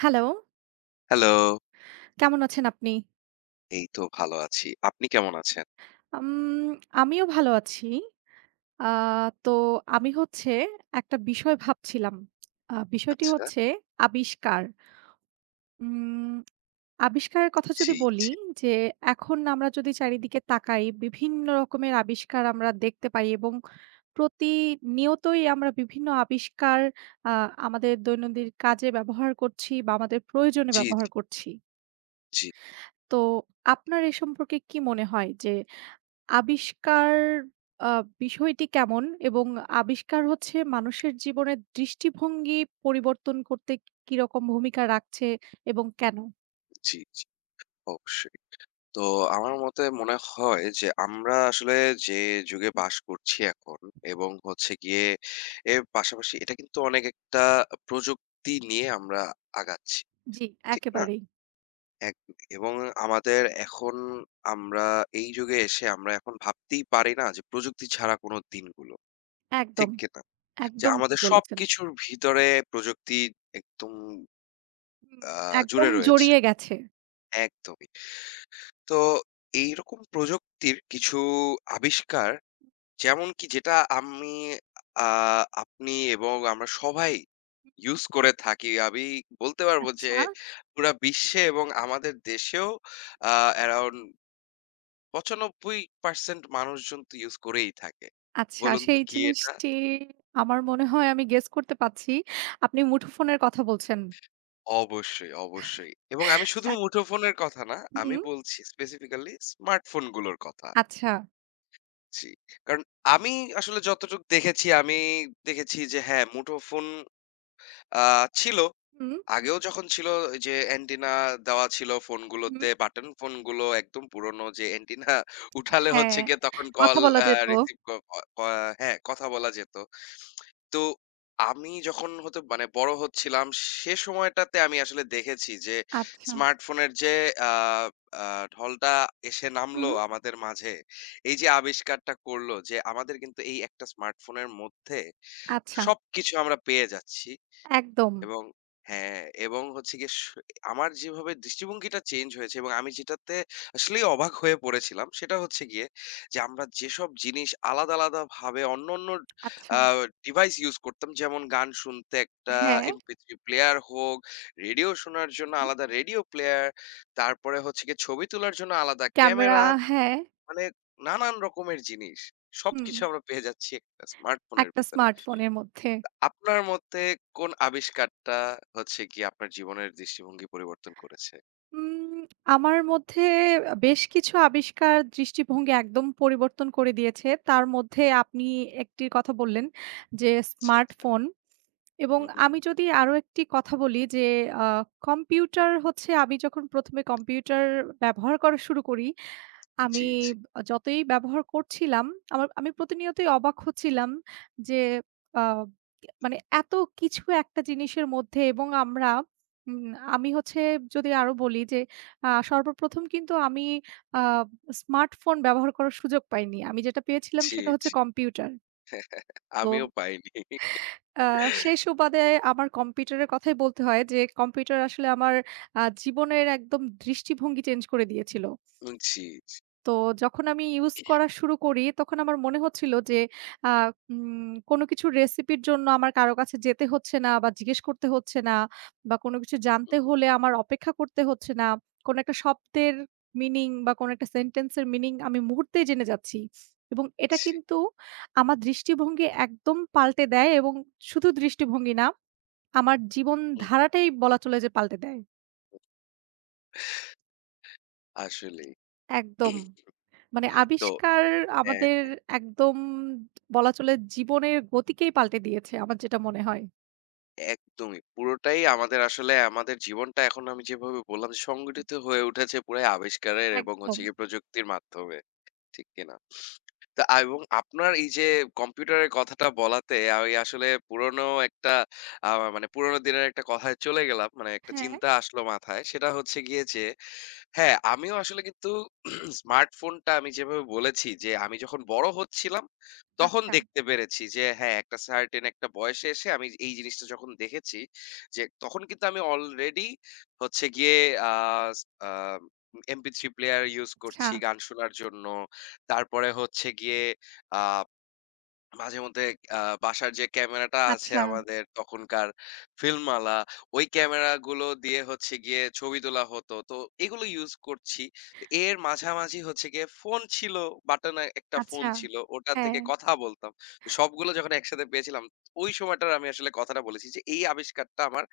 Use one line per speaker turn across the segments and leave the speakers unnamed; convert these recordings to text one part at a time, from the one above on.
Hello,
hello.
কেমন আছেন আপনি?
এই তো ভালো আছি। আপনি কেমন আছেন?
উম আমিও ভালো আছি। আ তো আমি হচ্ছে একটা বিষয় ভাবছিলাম। বিষয়টি
আচ্ছা।
হচ্ছে আবিষ্কার। উম আবিষ্কারের কথা যদি
জি, জি,
বলি যে এখন আমরা যদি চারিদিকে তাকাই বিভিন্ন রকমের আবিষ্কার আমরা দেখতে পাই এবং প্রতিনিয়তই আমরা বিভিন্ন আবিষ্কার আ আমাদের দৈনন্দিন কাজে ব্যবহার করছি বা আমাদের প্রয়োজনে
জি,
ব্যবহার করছি।
জি,
তো আপনার এ সম্পর্কে কি মনে হয় যে আবিষ্কার আ বিষয়টি কেমন? এবং আবিষ্কার হচ্ছে মানুষের জীবনের দৃষ্টিভঙ্গি পরিবর্তন করতে কিরকম ভূমিকা রাখছে এবং কেন?
জি, জি, অবশ্যই। তো আমার মতে মনে হয় যে আমরা আসলে যে যুগে বাস করছি এখন এবং হচ্ছে গিয়ে এর পাশাপাশি এটা কিন্তু অনেক একটা প্রযুক্তি নিয়ে আমরা আগাচ্ছি।
জি,
ঠিক না?
একেবারেই।
একদমই। এবং আমাদের এখন আমরা এই যুগে এসে আমরা এখন ভাবতেই পারি না যে প্রযুক্তি ছাড়া কোনো দিনগুলো। ঠিক
একদম,
কিনা? যে
একদম ঠিক
আমাদের
বলেছেন।
সবকিছুর ভিতরে প্রযুক্তি একদম
হুম,
আ জুড়ে
একদম
রয়েছে।
জড়িয়ে গেছে।
একদমই। তো এইরকম প্রযুক্তির কিছু আবিষ্কার যেমন কি যেটা আমি আ আপনি এবং আমরা সবাই ইউজ করে থাকি। আমি বলতে পারবো যে
আচ্ছা,
পুরা বিশ্বে এবং আমাদের দেশেও অ্যারাউন্ড ৯৫% মানুষজন তো ইউজ করেই থাকে।
আচ্ছা
বলুন তো
সেই
কি এটা?
জিনিসটি আমার মনে হয় আমি গেস করতে পারছি। আপনি মুঠোফোনের কথা বলছেন।
অবশ্যই, অবশ্যই। এবং আমি শুধু
যাক
মুঠোফোনের কথা না, আমি
হুম,
বলছি স্পেসিফিক্যালি স্মার্টফোনগুলোর কথা।
আচ্ছা।
জি। কারণ আমি আসলে যতটুকু দেখেছি, আমি দেখেছি যে হ্যাঁ, মুঠোফোন আ ছিল।
হুম,
আগেও যখন ছিল ওই যে অ্যান্টেনা দেওয়া ছিল
হুম,
ফোনগুলোতে, বাটন ফোনগুলো একদম পুরনো যে অ্যান্টেনা উঠালে
হ্যাঁ,
হচ্ছে গিয়ে তখন কল
কথা বলা
আ
যেত।
রিসিভ ক ক হ্যাঁ, কথা বলা যেত। তো আমি যখন হতে মানে বড় হচ্ছিলাম সে সময়টাতে আমি আসলে দেখেছি যে
আচ্ছা,
স্মার্টফোনের যে আহ, আহ, ঢলটা এসে নামলো
হুম,
আমাদের মাঝে এই যে আবিষ্কারটা করলো যে আমাদের কিন্তু এই একটা স্মার্টফোনের মধ্যে
আচ্ছা,
সবকিছু আমরা পেয়ে যাচ্ছি
একদম।
এবং হ্যাঁ, এবং হচ্ছে গিয়ে আমার যেভাবে দৃষ্টিভঙ্গিটা চেঞ্জ হয়েছে এবং আমি যেটাতে আসলেই অবাক হয়ে পড়েছিলাম সেটা হচ্ছে গিয়ে যে আমরা যেসব জিনিস আলাদা, আলাদা ভাবে অন্যান্য
আচ্ছা।
আ ডিভাইস ইউজ করতাম যেমন গান শুনতে একটা
হ্যাঁ,
MP3 প্লেয়ার হোক, রেডিও শোনার জন্য
হুম।
আলাদা রেডিও প্লেয়ার, তারপরে হচ্ছে গিয়ে ছবি তোলার জন্য আলাদা
ক্যামেরা
ক্যামেরা
হ্যাঁ,
মানে নানান রকমের জিনিস।
হুম,
সবকিছু আমরা পেয়ে যাচ্ছি একটা স্মার্টফোনের
একটা
ভিতরে।
স্মার্টফোনের মধ্যে।
আপনার মতে কোন আবিষ্কারটা হচ্ছে গিয়ে আপনার জীবনের দৃষ্টিভঙ্গি পরিবর্তন করেছে?
উম আমার মধ্যে বেশ কিছু আবিষ্কার দৃষ্টিভঙ্গি একদম পরিবর্তন করে দিয়েছে। তার মধ্যে আপনি একটির কথা বললেন যে
আচ্ছা, আচ্ছা।
স্মার্টফোন এবং
হুম, হুম।
আমি যদি আরো একটি কথা বলি যে আ কম্পিউটার হচ্ছে আমি যখন ১ম এ কম্পিউটার ব্যবহার করা শুরু করি
জি,
আমি
জি,
যতই ব্যবহার করছিলাম, আমি প্রতিনিয়তই অবাক হচ্ছিলাম যে আ মানে এত কিছু একটা জিনিসের মধ্যে এবং আমরা উম আমি হচ্ছে যদি আরো বলি যে সর্বপ্রথম কিন্তু আমি আ স্মার্টফোন ব্যবহার করার সুযোগ পাইনি। আমি যেটা পেয়েছিলাম
জি,
সেটা হচ্ছে
জি।
কম্পিউটার। তো
আমিও পাইনি।
আ সেই সুবাদে আমার কম্পিউটারের কথাই বলতে হয় যে কম্পিউটার আসলে আমার জীবনের একদম দৃষ্টিভঙ্গি চেঞ্জ করে দিয়েছিল।
উম জি, জি।
তো যখন আমি ইউজ করা শুরু করি, তখন আমার মনে হচ্ছিল যে আ কোনো কিছু রেসিপির জন্য আমার কারো কাছে যেতে হচ্ছে না বা জিজ্ঞেস করতে হচ্ছে না বা কোনো কিছু
হুম,
জানতে
হুম।
হলে আমার অপেক্ষা করতে হচ্ছে না। কোনো একটা শব্দের মিনিং বা কোনো একটা সেন্টেন্সের মিনিং আমি মুহূর্তেই জেনে যাচ্ছি। এবং এটা
জি।
কিন্তু আমার দৃষ্টিভঙ্গি একদম পাল্টে দেয় এবং শুধু দৃষ্টিভঙ্গি না, আমার
হুম, হুম।
জীবনধারাটাই বলা চলে যে পাল্টে দেয়।
আসলেই।
একদম। মানে
তো
আবিষ্কার
হ্যাঁ,
আমাদের
হ্যাঁ।
একদম বলা চলে জীবনের গতিকেই পাল্টে দিয়েছে আমার যেটা মনে হয়।
একদমই। পুরোটাই আমাদের আসলে আমাদের জীবনটা এখন আমি যেভাবে বললাম যে সংগঠিত হয়ে উঠেছে পুরাই আবিষ্কারের এবং
একদম।
হচ্ছে গিয়ে প্রযুক্তির মাধ্যমে। ঠিক কিনা? তা আ এবং আপনার এই যে কম্পিউটারের কথাটা বলাতে আমি আসলে পুরনো একটা আ মানে পুরনো দিনের একটা কথায় চলে গেলাম। মানে একটা
হ্যাঁ,
চিন্তা আসলো মাথায়। সেটা হচ্ছে গিয়ে যে হ্যাঁ, আমিও আসলে কিন্তু স্মার্টফোনটা আমি যেভাবে বলেছি যে, আমি যখন বড় হচ্ছিলাম, তখন
আচ্ছা,
দেখতে পেরেছি যে হ্যাঁ, একটা সার্টেন একটা বয়সে এসে আমি এই জিনিসটা যখন দেখেছি যে, তখন কিন্তু আমি অলরেডি হচ্ছে গিয়ে আ আ MP3 প্লেয়ার ইউজ
আচ্ছা,
করছি গান শোনার জন্য। তারপরে হচ্ছে গিয়ে আ মাঝেমধ্যে বাসার যে ক্যামেরাটা আছে
আচ্ছা,
আমাদের তখনকার ফিল্মওয়ালা, ওই ক্যামেরাগুলো দিয়ে হচ্ছে গিয়ে ছবি তোলা হতো। তো এগুলো ইউজ করছি। তো এর মাঝামাঝি হচ্ছে গিয়ে ফোন ছিল, বাটনে একটা ফোন
আচ্ছা।
ছিল। ওটা
হ্যাঁ,
থেকে কথা বলতাম। তো সবগুলো যখন একসাথে পেয়েছিলাম, ওই সময়টার আমি আসলে কথাটা বলেছি যে, এই আবিষ্কারটা আমার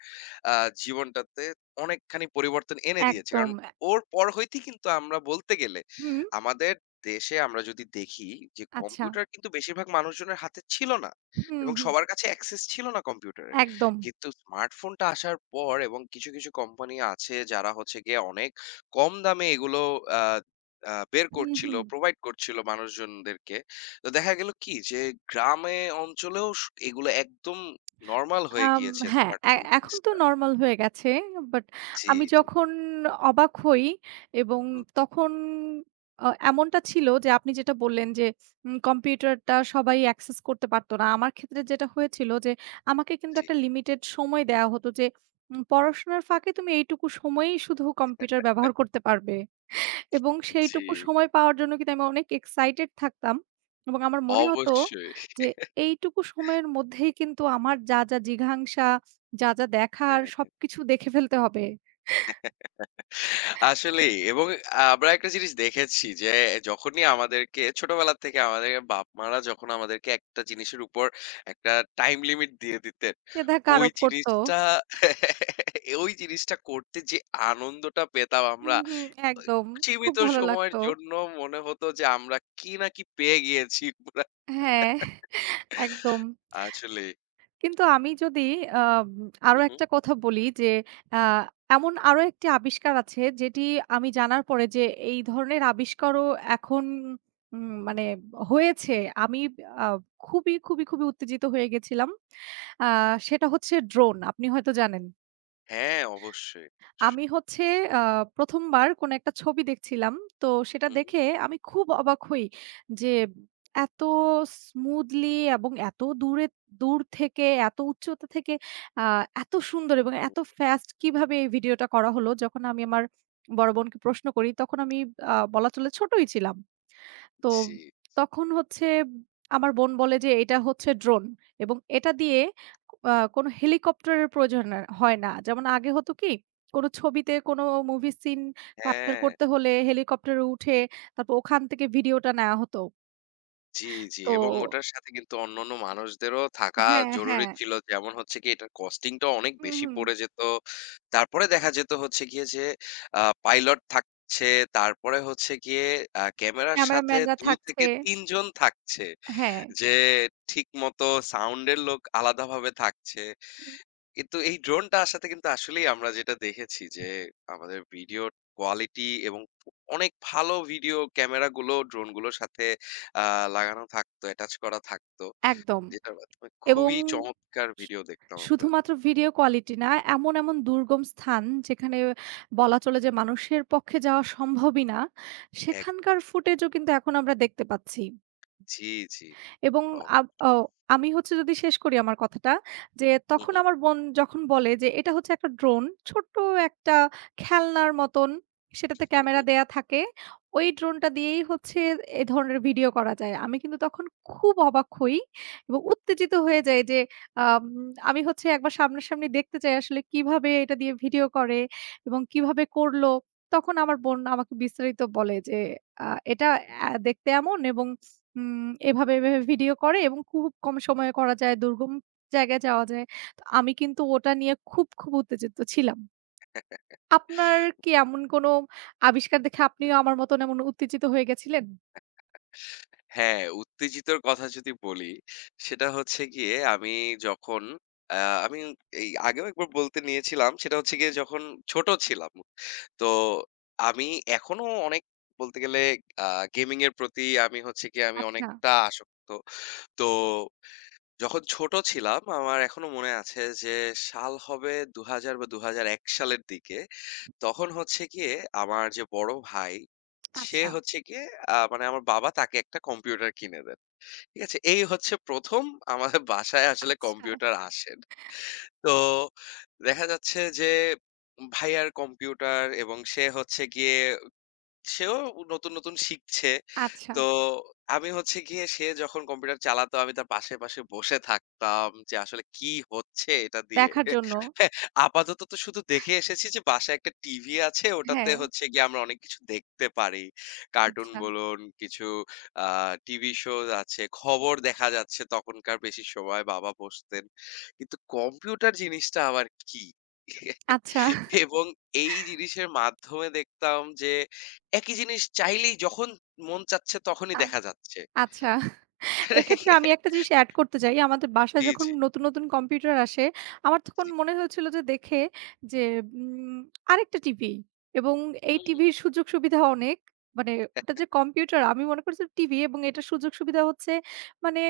আ জীবনটাতে অনেকখানি পরিবর্তন এনে দিয়েছে। কারণ
একদম।
ওর পর হইতেই কিন্তু আমরা বলতে গেলে
হুম,
আমাদের দেশে আমরা যদি দেখি যে
আচ্ছা।
কম্পিউটার কিন্তু বেশিরভাগ মানুষজনের হাতে ছিল না
হুম,
এবং
হুম।
সবার কাছে অ্যাক্সেস ছিল না কম্পিউটারের।
একদম।
কিন্তু স্মার্টফোনটা আসার পর এবং কিছু, কিছু কোম্পানি আছে যারা হচ্ছে গিয়ে অনেক কম দামে এগুলো আ আ বের
হুম,
করছিল,
হুম।
প্রোভাইড করছিল মানুষজনদেরকে। তো দেখা গেল কি যে গ্রামে অঞ্চলেও এগুলো একদম নরমাল হয়ে
আম
গিয়েছে
হ্যাঁ, এ
স্মার্টফোন
এখন তো
জিনিসটা।
নরমাল হয়ে গেছে। বাট
জি,
আমি
জি।
যখন অবাক হই এবং
হুম,
তখন এমনটা ছিল যে আপনি যেটা বললেন যে কম্পিউটারটা সবাই অ্যাক্সেস করতে পারত না। আমার ক্ষেত্রে যেটা হয়েছিল যে আমাকে কিন্তু
জি,
একটা লিমিটেড সময় দেয়া হতো যে পড়াশোনার ফাঁকে তুমি এইটুকু সময়েই শুধু কম্পিউটার ব্যবহার করতে পারবে। এবং
জি।
সেইটুকু সময় পাওয়ার জন্য কিন্তু আমি অনেক এক্সাইটেড থাকতাম এবং আমার মনে হতো
অবশ্যই।
যে এইটুকু সময়ের মধ্যেই কিন্তু আমার যা, যা জিঘাংসা, যা, যা দেখার
হ্যাঁ।
সবকিছু দেখে ফেলতে হবে।
আসলেই এবং আমরা একটা জিনিস দেখেছি যে যখনই আমাদেরকে ছোটবেলা থেকে আমাদের বাপ মারা যখন আমাদেরকে একটা জিনিসের উপর একটা টাইম লিমিট দিয়ে দিতেন
শ্রদ্ধা
ওই
আরোপ করত।
জিনিসটা ওই জিনিসটা করতে যে আনন্দটা পেতাম আমরা
হুম, হুম, একদম। খুব
সীমিত
ভালো
সময়ের
লাগতো।
জন্য মনে হতো যে আমরা কি না কি পেয়ে গিয়েছি পুরা।
হ্যাঁ, একদম।
আসলে
কিন্তু আমি যদি আম আরো
হুম হুম।
একটা কথা বলি যে আ এমন আরো একটি আবিষ্কার আছে যেটি আমি জানার পরে যে এই ধরনের আবিষ্কারও এখন মানে হয়েছে। আমি আ খুবই, খুবই, খুবই উত্তেজিত হয়ে গেছিলাম। আ সেটা হচ্ছে ড্রোন। আপনি হয়তো জানেন।
হ্যাঁ অবশ্যই
আমি
অবশ্যই।
হচ্ছে আ ১ম বার কোনো একটা ছবি দেখছিলাম। তো সেটা
হুম, হুম,
দেখে আমি খুব অবাক হই যে এত স্মুথলি এবং এত দূরে দূর থেকে, এত উচ্চতা থেকে আ এত সুন্দর এবং
হুম,
এত ফাস্ট কিভাবে এই ভিডিওটা করা হলো। যখন আমি আমার বড় বোনকে প্রশ্ন করি তখন আমি বলা চলে ছোটই ছিলাম। তো
জি
তখন হচ্ছে আমার বোন বলে যে, "এটা হচ্ছে ড্রোন এবং এটা দিয়ে কোনো হেলিকপ্টারের প্রয়োজন না হয় না।" যেমন আগে হতো কি? কোনো ছবিতে কোনো মুভি সিন ক্যাপচার
হ্যাঁ
করতে হলে হেলিকপ্টারে উঠে তারপর ওখান থেকে ভিডিওটা নেয়া হতো।
জি, জি
তো
এবং ওটার সাথে কিন্তু অন্যান্য মানুষদেরও থাকা
হ্যাঁ, হ্যাঁ।
জরুরি ছিল। যেমন হচ্ছে গিয়ে এটার কস্টিং টা অনেক
হুম,
বেশি
হুম।
পড়ে যেত। তারপরে দেখা যেত হচ্ছে গিয়ে যে পাইলট থাকছে, তারপরে হচ্ছে গিয়ে ক্যামেরার সাথে
ক্যামেরাম্যানরা
২
থাকছে
থেকে ৩ জন থাকছে।
হ্যাঁ,
যে ঠিকমতো সাউন্ড এর লোক আলাদাভাবে থাকছে।
হুম,
কিন্তু এই ড্রোনটা আসাতে কিন্তু আসলেই আমরা যেটা দেখেছি যে আমাদের ভিডিও কোয়ালিটি এবং অনেক ভালো ভিডিও ক্যামেরাগুলো ড্রোনগুলোর সাথে লাগানো থাকতো অ্যাটাচ করা থাকতো
একদম।
যেটার মাধ্যমে
এবং
খুবই চমৎকার
স
ভিডিও দেখতাম আমরা
শুধুমাত্র ভিডিও কোয়ালিটি না, এমন, এমন দুর্গম স্থান যেখানে বলা চলে যে মানুষের পক্ষে যাওয়া সম্ভবই না,
এক
সেখানকার ফুটেজও কিন্তু এখন আমরা দেখতে পাচ্ছি।
জি জি
এবং
ও,
আব অ আমি হচ্ছে যদি শেষ করি আমার কথাটা, যে
হুম
তখন
হুম
আমার বোন যখন বলে যে, "এটা হচ্ছে একটা ড্রোন। ছোট্ট একটা খেলনার মতন। সেটাতে ক্যামেরা দেয়া থাকে। ওই ড্রোনটা দিয়েই হচ্ছে এ ধরনের ভিডিও করা যায়।" আমি কিন্তু তখন খুব অবাক হই এবং উত্তেজিত হয়ে যাই যে, আম আমি হচ্ছে একবার সামনাসামনি দেখতে চাই আসলে কিভাবে এটা দিয়ে ভিডিও করে এবং কিভাবে করলো। তখন আমার বোন আমাকে বিস্তারিত বলে যে, "আ এটা দেখতে এমন এবং" হুম, এভাবে, এভাবে ভিডিও করে এবং খুব কম সময়ে করা যায়, দুর্গম জায়গায় যাওয়া যায়। তো আমি কিন্তু ওটা নিয়ে খুব, খুব উত্তেজিত ছিলাম। আপনার কি এমন কোনো আবিষ্কার দেখে আপনিও আমার মতন এমন উত্তেজিত হয়ে গেছিলেন?
হ্যাঁ, উত্তেজিতর কথা যদি বলি, সেটা হচ্ছে গিয়ে আমি যখন আ আমি এই আগেও একবার বলতে নিয়েছিলাম, সেটা হচ্ছে গিয়ে যখন ছোট ছিলাম। তো আমি এখনো অনেক বলতে গেলে আ গেমিং এর প্রতি আমি হচ্ছে গিয়ে আমি
আচ্ছা,
অনেকটা আসক্ত। তো যখন ছোট ছিলাম আমার এখনো মনে আছে যে সাল হবে ২০০০ বা ২০০১ সালের দিকে। তখন হচ্ছে গিয়ে আমার যে বড় ভাই, সে
আচ্ছা,
হচ্ছে গিয়ে মানে আমার বাবা তাকে একটা কম্পিউটার কিনে দেয়। ঠিক আছে? এই হচ্ছে ১ম আমাদের বাসায় আসলে
আচ্ছা,
কম্পিউটার আসেন। তো দেখা যাচ্ছে যে ভাইয়ার কম্পিউটার এবং সে হচ্ছে গিয়ে সেও নতুন, নতুন শিখছে।
আচ্ছা।
তো আমি হচ্ছে গিয়ে সে যখন কম্পিউটার চালাতো আমি তার পাশে, পাশে বসে থাকতাম যে আসলে কি হচ্ছে এটা দিয়ে।
দেখার জন্য।
আপাতত তো শুধু দেখে এসেছি যে বাসায় একটা টিভি আছে ওটাতে
হ্যাঁ,
হচ্ছে গিয়ে আমরা অনেক কিছু দেখতে পারি। কার্টুন
আচ্ছা,
বলুন, কিছু আ টিভি শোজ আছে, খবর দেখা যাচ্ছে তখনকার বেশি সময় বাবা বসতেন। কিন্তু কম্পিউটার জিনিসটা আবার কি?
আচ্ছা,
এবং এই জিনিসের মাধ্যমে দেখতাম যে একই জিনিস চাইলেই যখন মন চাচ্ছে তখনই
আ
দেখা যাচ্ছে।
আচ্ছা। এক্ষেত্রে আমি একটা জিনিস এড করতে চাই। আমাদের বাসায়
জি,
যখন
জি,
নতুন, নতুন কম্পিউটার আসে, আমার তখন
জি।
মনে হয়েছিল যে দেখে যে উম আরেকটা টিভি এবং এই
হুম,
টিভির সুযোগ সুবিধা অনেক। মানে ওটা যে কম্পিউটার আমি মনে করছি টিভি এবং এটার সুযোগ সুবিধা হচ্ছে মানে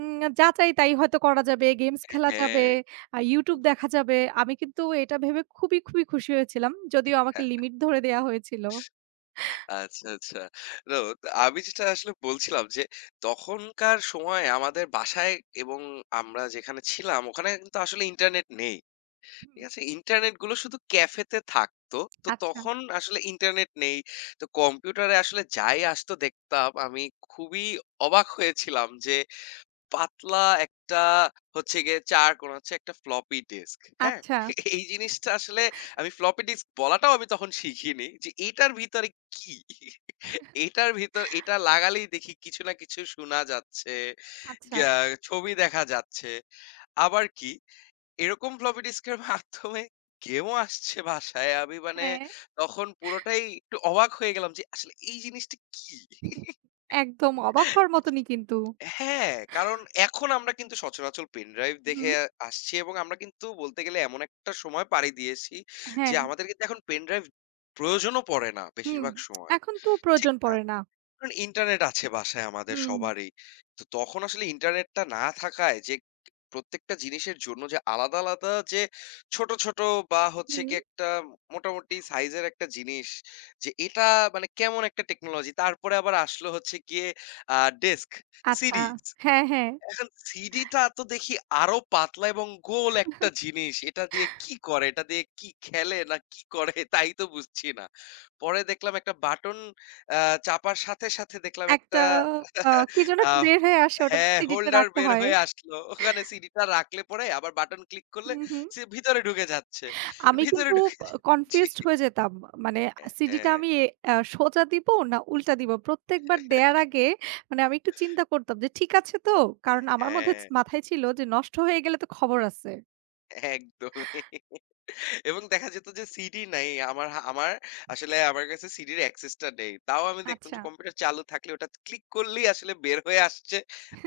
যা চাই তাই হয়তো করা যাবে, গেমস খেলা যাবে, YouTube দেখা যাবে। আমি কিন্তু এটা ভেবে খুবই, খুবই খুশি হয়েছিলাম। যদিও আমাকে
হ্যাঁ।
লিমিট ধরে দেয়া হয়েছিল।
আচ্ছা, আচ্ছা। তো আমি যেটা আসলে বলছিলাম যে তখনকার সময়ে আমাদের বাসায় এবং আমরা যেখানে ছিলাম ওখানে কিন্তু আসলে ইন্টারনেট নেই। ঠিক
হুম,
আছে? ইন্টারনেট গুলো শুধু ক্যাফেতে থাকতো। তো
আচ্ছা,
তখন আসলে ইন্টারনেট নেই। তো কম্পিউটারে আসলে যাই আসতো দেখতাম আমি খুবই অবাক হয়েছিলাম যে পাতলা একটা হচ্ছে গিয়ে চার কোণ হচ্ছে একটা ফ্লপি ডিস্ক। হ্যাঁ?
আচ্ছা,
এই জিনিসটা আসলে আমি ফ্লপি ডিস্ক বলাটাও আমি তখন শিখিনি যে এটার ভিতরে কি? এটার ভিতর এটা লাগালেই দেখি কিছু না কিছু শোনা যাচ্ছে,
আচ্ছা।
গ্যা ছবি দেখা যাচ্ছে। আবার কি এরকম ফ্লপি ডিস্কের মাধ্যমে গেমও আসছে বাসায়। আমি মানে
হ্যাঁ।
তখন পুরোটাই একটু অবাক হয়ে গেলাম যে আসলে এই জিনিসটা কি?
একদম অবাক হওয়ার মতনই কিন্তু।
হ্যাঁ, কারণ এখন আমরা কিন্তু সচরাচর পেনড্রাইভ দেখে
হুম,
আসছি এবং আমরা কিন্তু বলতে গেলে এমন একটা সময় পাড়ি দিয়েছি যে,
হ্যাঁ।
আমাদের কিন্তু এখন পেনড্রাইভ প্রয়োজনও পড়ে না
হুম,
বেশিরভাগ সময়।
এখন তো
ঠিক
প্রয়োজন
না?
পড়ে না।
কারণ ইন্টারনেট আছে বাসায় আমাদের
হুম,
সবারই। তো তখন আসলে ইন্টারনেটটা না থাকায় যে, প্রত্যেকটা জিনিসের জন্য যে, আলাদা, আলাদা যে, ছোট, ছোট বা হচ্ছে
হুম।
গিয়ে একটা মোটামুটি সাইজের একটা জিনিস যে, এটা মানে কেমন একটা টেকনোলজি। তারপরে আবার আসলো হচ্ছে গিয়ে আ ডেস্ক,
আচ্ছা।
সিরিজ।
হ্যাঁ, হ্যাঁ।
এখন সিডিটা তো দেখি আরো পাতলা এবং গোল একটা জিনিস। এটা দিয়ে কি করে? এটা দিয়ে কি খেলে না কি করে? তাই তো বুঝছি না। পরে দেখলাম একটা বাটন আ চাপার সাথে, সাথে দেখলাম
একটা
একটা
আ কি যেন
আ
একটা বের হয়ে আসে ওটা
হ্যাঁ,
সিডিটা
হোল্ডার
রাখতে
বের
হয়।
হয়ে আসলো। ওখানে সিডিটা রাখলে পরে আবার বাটন ক্লিক করলে
হুম, হুম।
সে ভিতরে ঢুকে যাচ্ছে।
আমি
ভিতরে
কিন্তু
ঢুকে যা জি।
কনফিউজড হয়ে যেতাম। মানে
হ্যাঁ,
সিডিটা
হ্যাঁ।
আমি সোজা দিব না উল্টা দিব। প্রত্যেকবার দেয়ার আগে মানে আমি একটু চিন্তা করতাম যে ঠিক আছে তো? কারণ আমার মধ্যে
হ্যাঁ।
মাথায় ছিল যে নষ্ট হয়ে গেলে তো খবর আছে।
একদমই। এবং দেখা যেত যে সিডি নাই। আমার আসলে আমার কাছে সিডির অ্যাক্সেস টা নেই। তাও আমি দেখতাম
আচ্ছা।
যে কম্পিউটার চালু থাকলে ওটা ক্লিক করলেই আসলে বের হয়ে আসছে।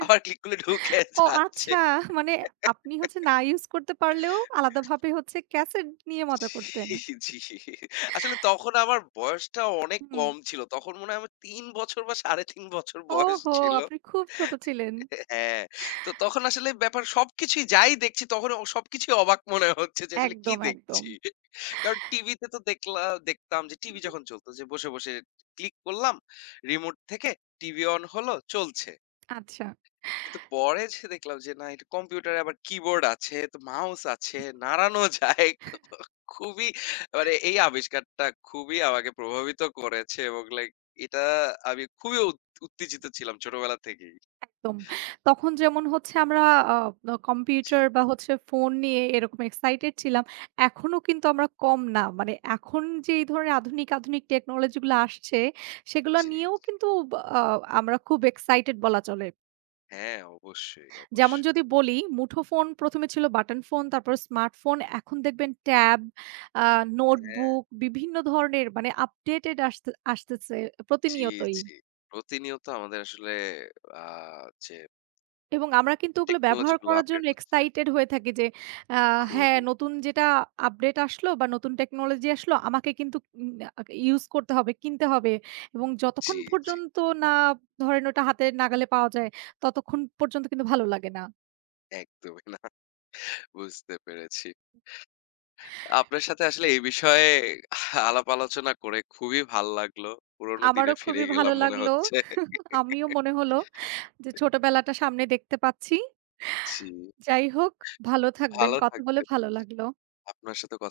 আবার ক্লিক করলে ঢুকে
ও
যাচ্ছে।
আচ্ছা! মানে আপনি হচ্ছে না ইউজ করতে পারলেও আলাদাভাবে হচ্ছে ক্যাসেট নিয়ে মজা করতেন।
জি, জি। আসলে তখন আমার বয়সটা অনেক
হুম।
কম ছিল। তখন মনে হয় আমার ৩ বছর বা ৩.৫ বছর বয়স
ওহো!
ছিল।
আপনি খুব ছোট ছিলেন।
হ্যাঁ, তো তখন আসলে ব্যাপার সবকিছুই যাই দেখছি তখন সবকিছুই অবাক মনে হচ্ছে যে আসলে কি
একদম, একদম।
দেখছি। কারণ টিভিতে তো দেখলা দেখতাম যে টিভি
হুম,
যখন চলতো যে বসে, বসে ক্লিক করলাম রিমোট থেকে টিভি অন হলো চলছে।
আচ্ছা,
কিন্তু পরে এসে দেখলাম যে না এটা কম্পিউটারে আবার কিবোর্ড আছে, তো মাউস আছে, নাড়ানো যায়। খুবই মানে এই আবিষ্কারটা খুবই আমাকে প্রভাবিত করেছে এবং লাইক এটা আমি খুবই উত্তেজিত ছিলাম ছোটবেলা থেকেই।
একদম। তখন যেমন হচ্ছে আমরা আ
জি,
কম্পিউটার বা হচ্ছে ফোন নিয়ে এরকম এক্সাইটেড ছিলাম। এখনো কিন্তু আমরা কম না। মানে এখন যে এই ধরনের আধুনিক, আধুনিক টেকনোলজি গুলো আসছে সেগুলো
জি।
নিয়েও কিন্তু বা আমরা খুব এক্সাইটেড বলা চলে।
হ্যাঁ, অবশ্যই,
যেমন
অবশ্যই।
যদি বলি মুঠোফোন ১ম এ ছিল বাটন ফোন, তারপর স্মার্টফোন। এখন দেখবেন ট্যাব, আ
হ্যাঁ,
নোটবুক বিভিন্ন ধরনের মানে আপডেটেড আসতে আসতেছে
জি,
প্রতিনিয়তই।
জি। প্রতিনিয়ত আমাদের আসলে আ যে
এবং আমরা কিন্তু ওগুলো
টেকনোলজি
ব্যবহার
গুলো
করার
আপডেট
জন্য
হচ্ছে।
এক্সাইটেড হয়ে থাকি যে আ হ্যাঁ,
খুবই।
নতুন যেটা আপডেট আসলো বা নতুন টেকনোলজি আসলো আমাকে কিন্তু উম ইউজ করতে হবে, কিনতে হবে। এবং যতক্ষণ
জি, জি।
পর্যন্ত না ধরেন ওটা হাতের নাগালে পাওয়া যায় ততক্ষণ পর্যন্ত কিন্তু ভালো লাগে না।
একদমই না। বুঝতে পেরেছি। আপনার সাথে আসলে এই বিষয়ে আলাপ আলোচনা করে খুবই ভাল লাগলো। পুরোনো দিনে
আমারও
ফিরে
খুবই ভালো
গেলাম মনে
লাগলো।
হচ্ছে।
আমিও মনে হলো যে ছোটবেলাটা সামনে দেখতে পাচ্ছি।
জি,
যাই হোক, ভালো থাকবেন।
ভালো
কথা বলে
থাকবেন।
ভালো লাগলো।
আপনার সাথে কথা